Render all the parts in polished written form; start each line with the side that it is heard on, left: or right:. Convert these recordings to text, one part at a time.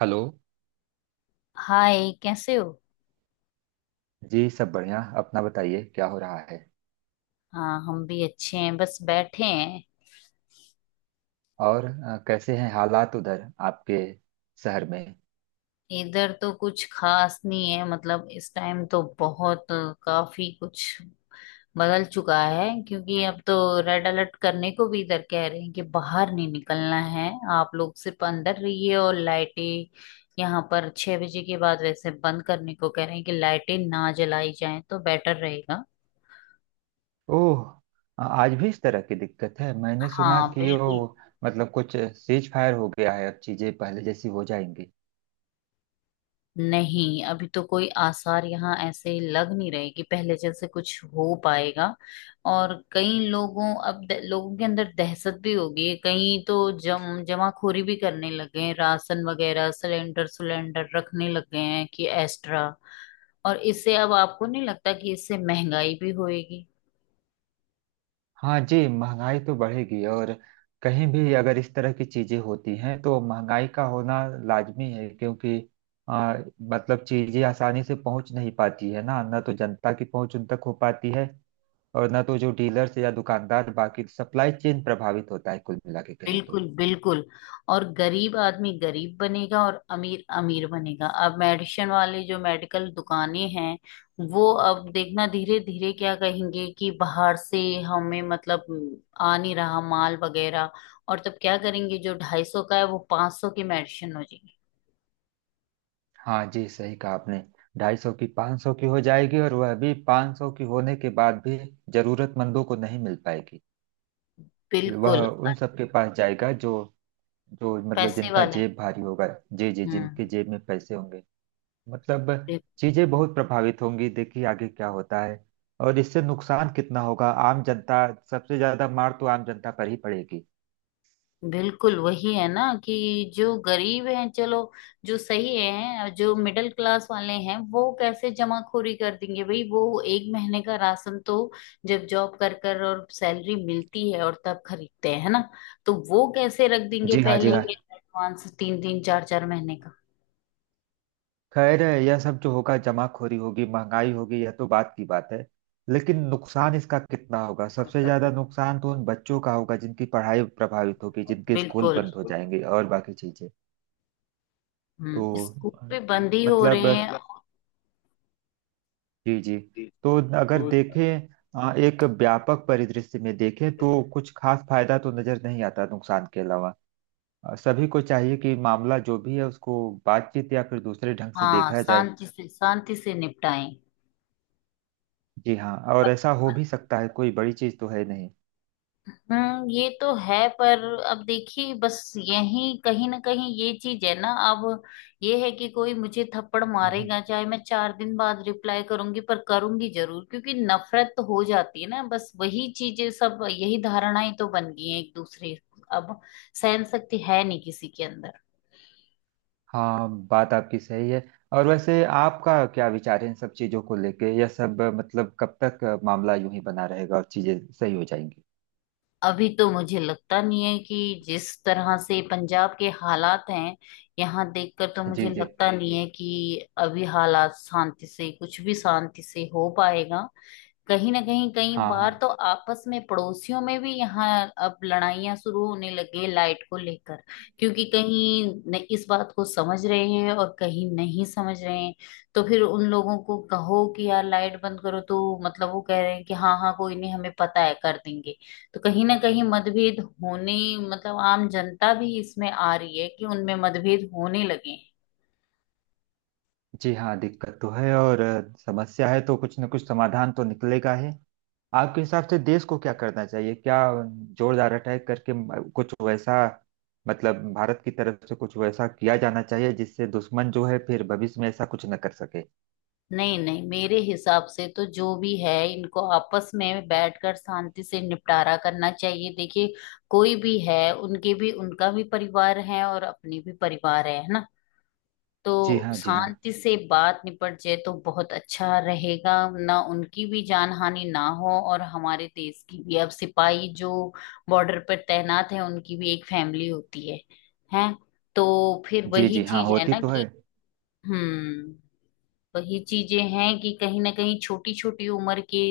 right: Hello.
left: Hi, कैसे हो?
right: जी, सब बढ़िया। अपना बताइए क्या हो रहा है?
left: हाँ, हम भी अच्छे हैं, बस बैठे हैं।
right: और कैसे हैं हालात उधर आपके शहर में?
left: इधर तो कुछ खास नहीं है। मतलब, इस टाइम तो बहुत काफी कुछ बदल चुका है, क्योंकि अब तो रेड अलर्ट करने को भी इधर कह रहे हैं कि बाहर नहीं निकलना है, आप लोग सिर्फ अंदर रहिए। और लाइटें यहाँ पर 6 बजे के बाद वैसे बंद करने को कह रहे हैं कि लाइटें ना जलाई जाएं तो बेटर रहेगा।
right: ओह। आज भी इस तरह की दिक्कत है? मैंने सुना
left: हाँ
right: कि वो
left: बिल्कुल।
right: मतलब कुछ सीज फायर हो गया है, अब चीजें पहले जैसी हो जाएंगी?
left: नहीं, अभी तो कोई आसार यहाँ ऐसे लग नहीं रहे कि पहले जैसे कुछ हो पाएगा। और कई लोगों, अब लोगों के अंदर दहशत भी होगी। कई तो जम जमाखोरी भी करने लगे हैं, राशन वगैरह, सिलेंडर सिलेंडर रखने लग गए हैं कि एक्स्ट्रा। और इससे अब आपको नहीं लगता कि इससे महंगाई भी होएगी?
right: हाँ जी, महंगाई तो बढ़ेगी। और कहीं भी अगर इस तरह की चीजें होती हैं तो महंगाई का होना लाजमी है, क्योंकि आ, मतलब चीजें आसानी से पहुंच नहीं पाती है ना, ना तो जनता की पहुंच उन तक हो पाती है, और ना तो जो डीलर्स या दुकानदार, बाकी सप्लाई चेन प्रभावित होता है, कुल मिला के कहें तो।
left: बिल्कुल बिल्कुल और गरीब आदमी गरीब बनेगा और अमीर अमीर बनेगा। अब मेडिसिन वाले, जो मेडिकल दुकानें हैं, वो अब देखना धीरे धीरे क्या कहेंगे कि बाहर से हमें, मतलब, आ नहीं रहा माल वगैरह। और तब क्या करेंगे? जो 250 का है वो 500 की मेडिसिन हो जाएगी।
right: हाँ जी, सही कहा आपने। 250 की 500 की हो जाएगी, और वह भी 500 की होने के बाद भी जरूरतमंदों को नहीं मिल पाएगी। वह
left: बिल्कुल।
right: उन सबके पास जाएगा जो जो मतलब
left: पैसे
right: जिनका
left: वाले।
right: जेब भारी होगा। जी जी, जिनके
left: हम्म।
right: जेब में पैसे होंगे। मतलब चीजें बहुत प्रभावित होंगी, देखिए आगे क्या होता है। और इससे नुकसान कितना होगा आम जनता, सबसे ज्यादा मार तो आम जनता पर ही पड़ेगी।
left: बिल्कुल। वही है ना कि जो गरीब हैं, चलो, जो सही हैं, और जो मिडिल क्लास वाले हैं, वो कैसे जमाखोरी कर देंगे भाई? वो 1 महीने का राशन तो जब जॉब कर कर और सैलरी मिलती है, और तब खरीदते हैं, है ना? तो वो कैसे रख देंगे
right: जी हाँ, जी
left: पहले
right: हाँ।
left: ही एडवांस तीन तीन चार चार महीने का?
right: खैर, यह सब जो होगा, जमाखोरी होगी, महंगाई होगी, यह तो बात की बात है। लेकिन नुकसान इसका कितना होगा? सबसे ज्यादा नुकसान तो उन बच्चों का होगा जिनकी पढ़ाई प्रभावित होगी, जिनके स्कूल
left: बिल्कुल।
right: बंद हो जाएंगे, और बाकी चीजें। तो
left: हम्म, स्कूल पे
right: अ,
left: बंद ही हो रहे
right: मतलब,
left: हैं।
right: जी जी, तो अगर देखें, एक व्यापक परिदृश्य में देखें तो कुछ खास फायदा तो नजर नहीं आता नुकसान के अलावा। सभी को चाहिए कि मामला जो भी है उसको बातचीत या फिर दूसरे ढंग से
left: हाँ,
right: देखा जाए।
left: शांति से निपटाएं।
right: जी हाँ, और ऐसा हो भी सकता है, कोई बड़ी चीज तो है नहीं।
left: हम्म, ये तो है, पर अब देखिए, बस यही कहीं ना कहीं ये चीज है ना। अब ये है कि कोई मुझे थप्पड़
right: हम्म।
left: मारेगा, चाहे मैं 4 दिन बाद रिप्लाई करूंगी, पर करूंगी जरूर, क्योंकि नफरत तो हो जाती है ना। बस वही चीजें, सब यही धारणाएं तो बन गई हैं एक दूसरे। अब सहन शक्ति है नहीं किसी के अंदर।
right: हाँ, बात आपकी सही है। और वैसे आपका क्या विचार है इन सब चीजों को लेके, यह सब मतलब कब तक मामला यूं ही बना रहेगा और चीजें सही हो जाएंगी?
left: अभी तो मुझे लगता नहीं है कि जिस तरह से पंजाब के हालात हैं, यहाँ देखकर तो
right: जी
left: मुझे
right: जी,
left: लगता नहीं है कि अभी हालात शांति से, कुछ भी शांति से हो पाएगा। कहीं ना कहीं कई
right: हाँ
left: बार
right: हाँ।
left: तो आपस में पड़ोसियों में भी यहाँ अब लड़ाइयां शुरू होने लगे, लाइट को लेकर, क्योंकि कहीं इस बात को समझ रहे हैं और कहीं नहीं समझ रहे हैं। तो फिर उन लोगों को कहो कि यार, लाइट बंद करो, तो मतलब वो कह रहे हैं कि हाँ हाँ कोई नहीं, हमें पता है, कर देंगे। तो कहीं ना कहीं मतभेद होने, मतलब आम जनता भी इसमें आ रही है कि उनमें मतभेद होने लगे हैं।
right: जी हाँ, दिक्कत तो है, और समस्या है तो कुछ न कुछ समाधान तो निकलेगा ही। आपके हिसाब से देश को क्या करना चाहिए? क्या जोरदार अटैक करके कुछ वैसा मतलब, भारत की तरफ से कुछ वैसा किया जाना चाहिए जिससे दुश्मन जो है फिर भविष्य में ऐसा कुछ न कर सके?
left: नहीं नहीं, मेरे हिसाब से तो जो भी है, इनको आपस में बैठकर शांति से निपटारा करना चाहिए। देखिए, कोई भी है, उनके भी, उनका भी परिवार है, और अपनी भी परिवार है ना?
right: जी
left: तो
right: हाँ, जी हाँ।
left: शांति से बात निपट जाए तो बहुत अच्छा रहेगा ना। उनकी भी जान हानि ना हो, और हमारे देश की भी। अब सिपाही जो बॉर्डर पर तैनात है, उनकी भी एक फैमिली होती है, हैं। तो फिर
right: जी जी,
left: वही
right: हाँ,
left: चीज है
right: होती
left: ना
right: तो है।
left: कि, हम्म, वही चीजें हैं कि कहीं ना कहीं छोटी छोटी उम्र के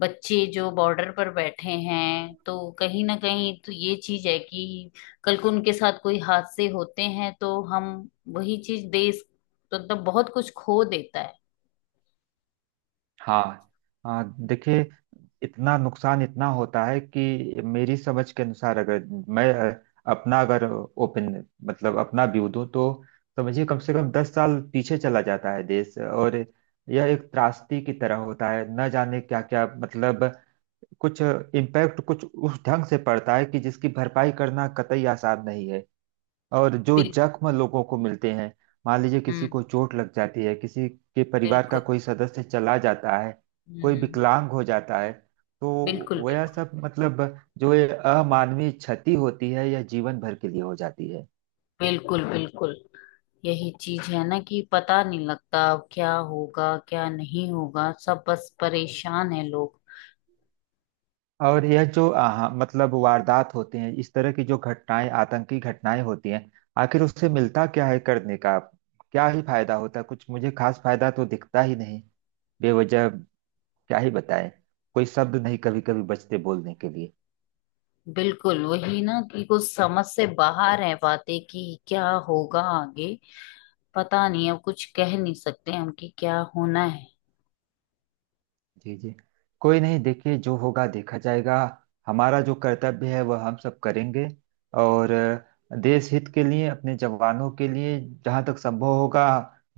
left: बच्चे जो बॉर्डर पर बैठे हैं, तो कहीं ना कहीं तो ये चीज है कि कल को उनके साथ कोई हादसे होते हैं तो हम, वही चीज, देश तो मतलब बहुत कुछ खो देता है।
right: हाँ हाँ, देखिए, इतना नुकसान इतना होता है कि मेरी समझ के अनुसार, अगर मैं अपना अगर ओपन मतलब अपना व्यू दूं तो समझिए कम से कम 10 साल पीछे चला जाता है देश। और यह एक त्रासदी की तरह होता है, न जाने क्या क्या मतलब, कुछ इम्पैक्ट कुछ उस ढंग से पड़ता है कि जिसकी भरपाई करना कतई आसान नहीं है। और जो
left: बिल,
right: जख्म लोगों को मिलते हैं, मान लीजिए किसी को
left: हम्म।
right: चोट लग जाती है, किसी के परिवार का
left: बिल्कुल।
right: कोई सदस्य चला जाता है, कोई
left: हम्म।
right: विकलांग हो जाता है, तो
left: बिल्कुल
right: वह
left: बिल्कुल।
right: सब मतलब जो ये अमानवीय क्षति होती है, यह जीवन भर के लिए हो जाती है।
left: बिल्कुल बिल्कुल। यही चीज है ना कि पता नहीं लगता अब क्या होगा, क्या नहीं होगा। सब बस परेशान है लोग।
right: और यह जो मतलब वारदात होते हैं, इस तरह की जो घटनाएं, आतंकी घटनाएं होती हैं, आखिर उससे मिलता क्या है करने का? क्या ही फायदा होता है? कुछ मुझे खास फायदा तो दिखता ही नहीं। बेवजह क्या ही बताएं, कोई शब्द नहीं कभी कभी बचते बोलने के लिए।
left: बिल्कुल वही ना कि कुछ समझ से बाहर है बातें कि क्या होगा आगे। पता नहीं, अब कुछ कह नहीं सकते हम कि क्या होना है।
right: जी जी, कोई नहीं। देखिए, जो होगा देखा जाएगा। हमारा जो कर्तव्य है वह हम सब करेंगे। और देश हित के लिए, अपने जवानों के लिए, जहाँ तक संभव होगा,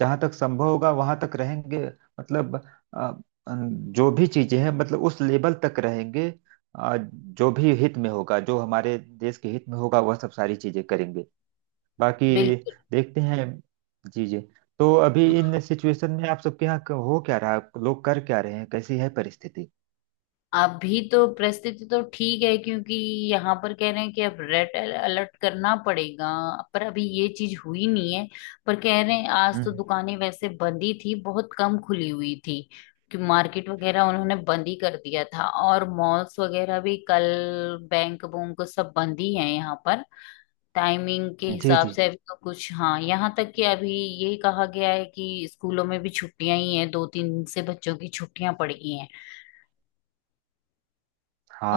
right: जहाँ तक संभव होगा वहाँ तक रहेंगे। मतलब अ, जो भी चीजें हैं, मतलब उस लेवल तक रहेंगे। जो भी हित में होगा, जो हमारे देश के हित में होगा, वह सब सारी चीजें करेंगे। बाकी
left: बिल्कुल।
right: देखते हैं। जी जी। तो अभी इन सिचुएशन में आप सबके यहाँ हो क्या रहा है? लोग कर क्या रहे हैं? कैसी है परिस्थिति?
left: अभी तो परिस्थिति तो ठीक है, क्योंकि यहाँ पर कह रहे हैं कि अब रेड अलर्ट करना पड़ेगा, पर अभी ये चीज हुई नहीं है। पर कह रहे हैं, आज तो
right: हम्म।
left: दुकानें वैसे बंद ही थी, बहुत कम खुली हुई थी। कि मार्केट वगैरह उन्होंने बंद ही कर दिया था, और मॉल्स वगैरह भी कल, बैंक बुंक सब बंद ही है यहाँ पर। टाइमिंग के
right: जी
left: हिसाब
right: जी
left: से अभी तो कुछ, हाँ, यहाँ तक कि अभी ये कहा गया है कि स्कूलों में भी छुट्टियां ही हैं, 2 3 दिन से बच्चों की छुट्टियां पड़ गई हैं।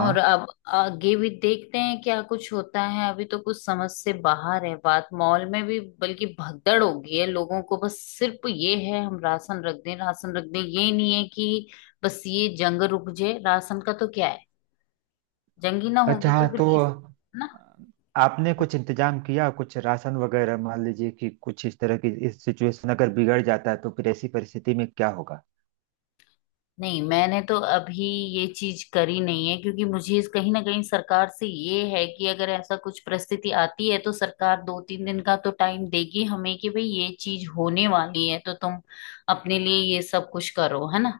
left: और अब आगे भी देखते हैं क्या कुछ होता है। अभी तो कुछ समझ से बाहर है बात। मॉल में भी बल्कि भगदड़ हो गई है लोगों को, बस सिर्फ ये है, हम राशन रख दें, राशन रख दें। ये नहीं है कि बस ये जंग रुक जाए। राशन का तो क्या है, जंग ही ना
right: अच्छा,
left: होगी तो
right: हाँ,
left: फिर
right: तो
left: इस, ना।
right: आपने कुछ इंतजाम किया कुछ राशन वगैरह? मान लीजिए कि कुछ इस तरह की इस सिचुएशन अगर बिगड़ जाता है तो फिर ऐसी परिस्थिति में क्या होगा?
left: नहीं, मैंने तो अभी ये चीज करी नहीं है, क्योंकि मुझे कहीं ना कहीं सरकार से ये है कि अगर ऐसा कुछ परिस्थिति आती है तो सरकार 2 3 दिन का तो टाइम देगी हमें कि भाई, ये चीज होने वाली है, तो तुम अपने लिए ये सब कुछ करो, है ना।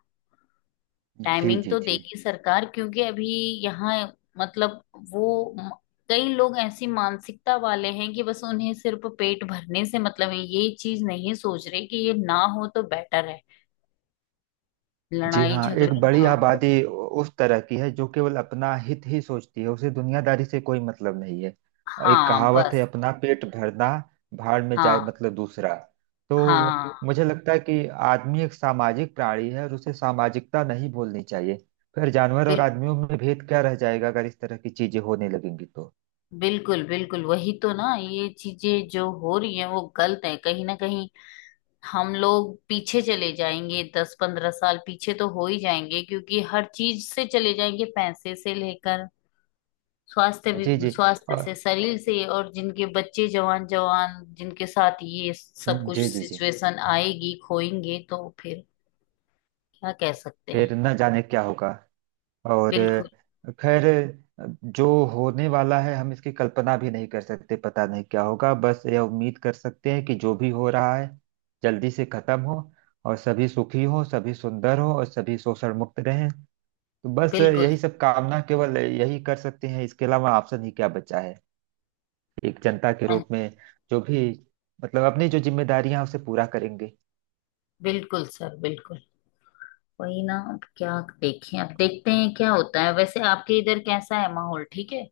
right: जी
left: टाइमिंग
right: जी
left: तो
right: जी।
left: देगी सरकार, क्योंकि अभी यहाँ, मतलब, वो म- कई लोग ऐसी मानसिकता वाले हैं कि बस उन्हें सिर्फ पेट भरने से मतलब है। ये चीज नहीं सोच रहे कि ये ना हो तो बेटर है,
right: जी
left: लड़ाई
right: हाँ, एक
left: झगड़े
right: बड़ी
left: ना हो।
right: आबादी उस तरह की है जो केवल अपना हित ही सोचती है, उसे दुनियादारी से कोई मतलब नहीं है। एक
left: हाँ,
right: कहावत है,
left: बस।
right: अपना पेट भरना, भाड़ में जाए
left: हाँ
right: मतलब दूसरा। तो
left: हाँ।
right: मुझे लगता है कि आदमी एक सामाजिक प्राणी है और उसे सामाजिकता नहीं भूलनी चाहिए। फिर जानवर और
left: बिल,
right: आदमियों में भेद क्या रह जाएगा अगर इस तरह की चीजें होने लगेंगी तो।
left: बिल्कुल बिल्कुल। वही तो ना, ये चीजें जो हो रही हैं वो गलत है। कहीं ना कहीं हम लोग पीछे चले जाएंगे, 10 15 साल पीछे तो हो ही जाएंगे, क्योंकि हर चीज से चले जाएंगे, पैसे से लेकर स्वास्थ्य भी,
right: जी जी।
left: स्वास्थ्य
right: और
left: से, शरीर से। और जिनके बच्चे जवान, जवान जिनके साथ ये सब कुछ
right: जी जी जी।
left: सिचुएशन आएगी, खोएंगे तो फिर क्या कह सकते हैं।
right: फिर न जाने क्या होगा। और
left: बिल्कुल।
right: खैर, जो होने वाला है हम इसकी कल्पना भी नहीं कर सकते, पता नहीं क्या होगा। बस यह उम्मीद कर सकते हैं कि जो भी हो रहा है जल्दी से खत्म हो, और सभी सुखी हो, सभी सुंदर हो, और सभी शोषण मुक्त रहें। तो बस
left: बिल्कुल।
right: यही सब कामना केवल यही कर सकते हैं, इसके अलावा ऑप्शन ही क्या बचा है? एक जनता के रूप में जो भी मतलब अपनी जो जिम्मेदारियां हैं, उसे पूरा करेंगे।
left: बिल्कुल सर, बिल्कुल। वही ना, अब क्या देखें, अब देखते हैं क्या होता है। वैसे आपके इधर कैसा है? माहौल ठीक है?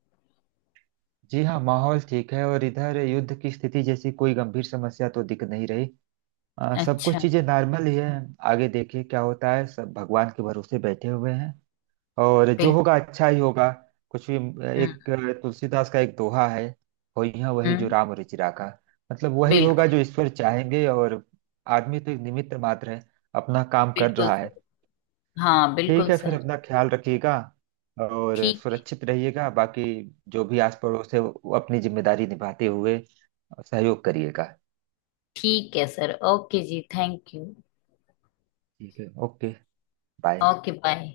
right: जी हाँ, माहौल ठीक है और इधर युद्ध की स्थिति जैसी कोई गंभीर समस्या तो दिख नहीं रही। सब
left: अच्छा।
right: कुछ चीजें नॉर्मल ही है। आगे देखिए क्या होता है, सब भगवान के भरोसे बैठे हुए हैं। और जो
left: बिल्कुल।
right: होगा अच्छा ही होगा। कुछ भी।
left: हम्म।
right: एक तुलसीदास का एक दोहा है, होई है वही जो
left: हम्म।
right: राम रुचि राखा। मतलब वही होगा
left: बिल्कुल।
right: जो ईश्वर चाहेंगे, और आदमी तो एक निमित्त मात्र है, अपना काम कर
left: बिल्कुल
right: रहा है।
left: सर। हाँ
right: ठीक
left: बिल्कुल
right: है, फिर
left: सर।
right: अपना ख्याल रखिएगा और
left: ठीक है।
right: सुरक्षित रहिएगा। बाकी जो भी आस पड़ोस है वो अपनी जिम्मेदारी निभाते हुए सहयोग करिएगा।
left: ठीक है सर, ओके जी, थैंक यू।
right: ठीक है, ओके। बाय।
left: Okay, bye.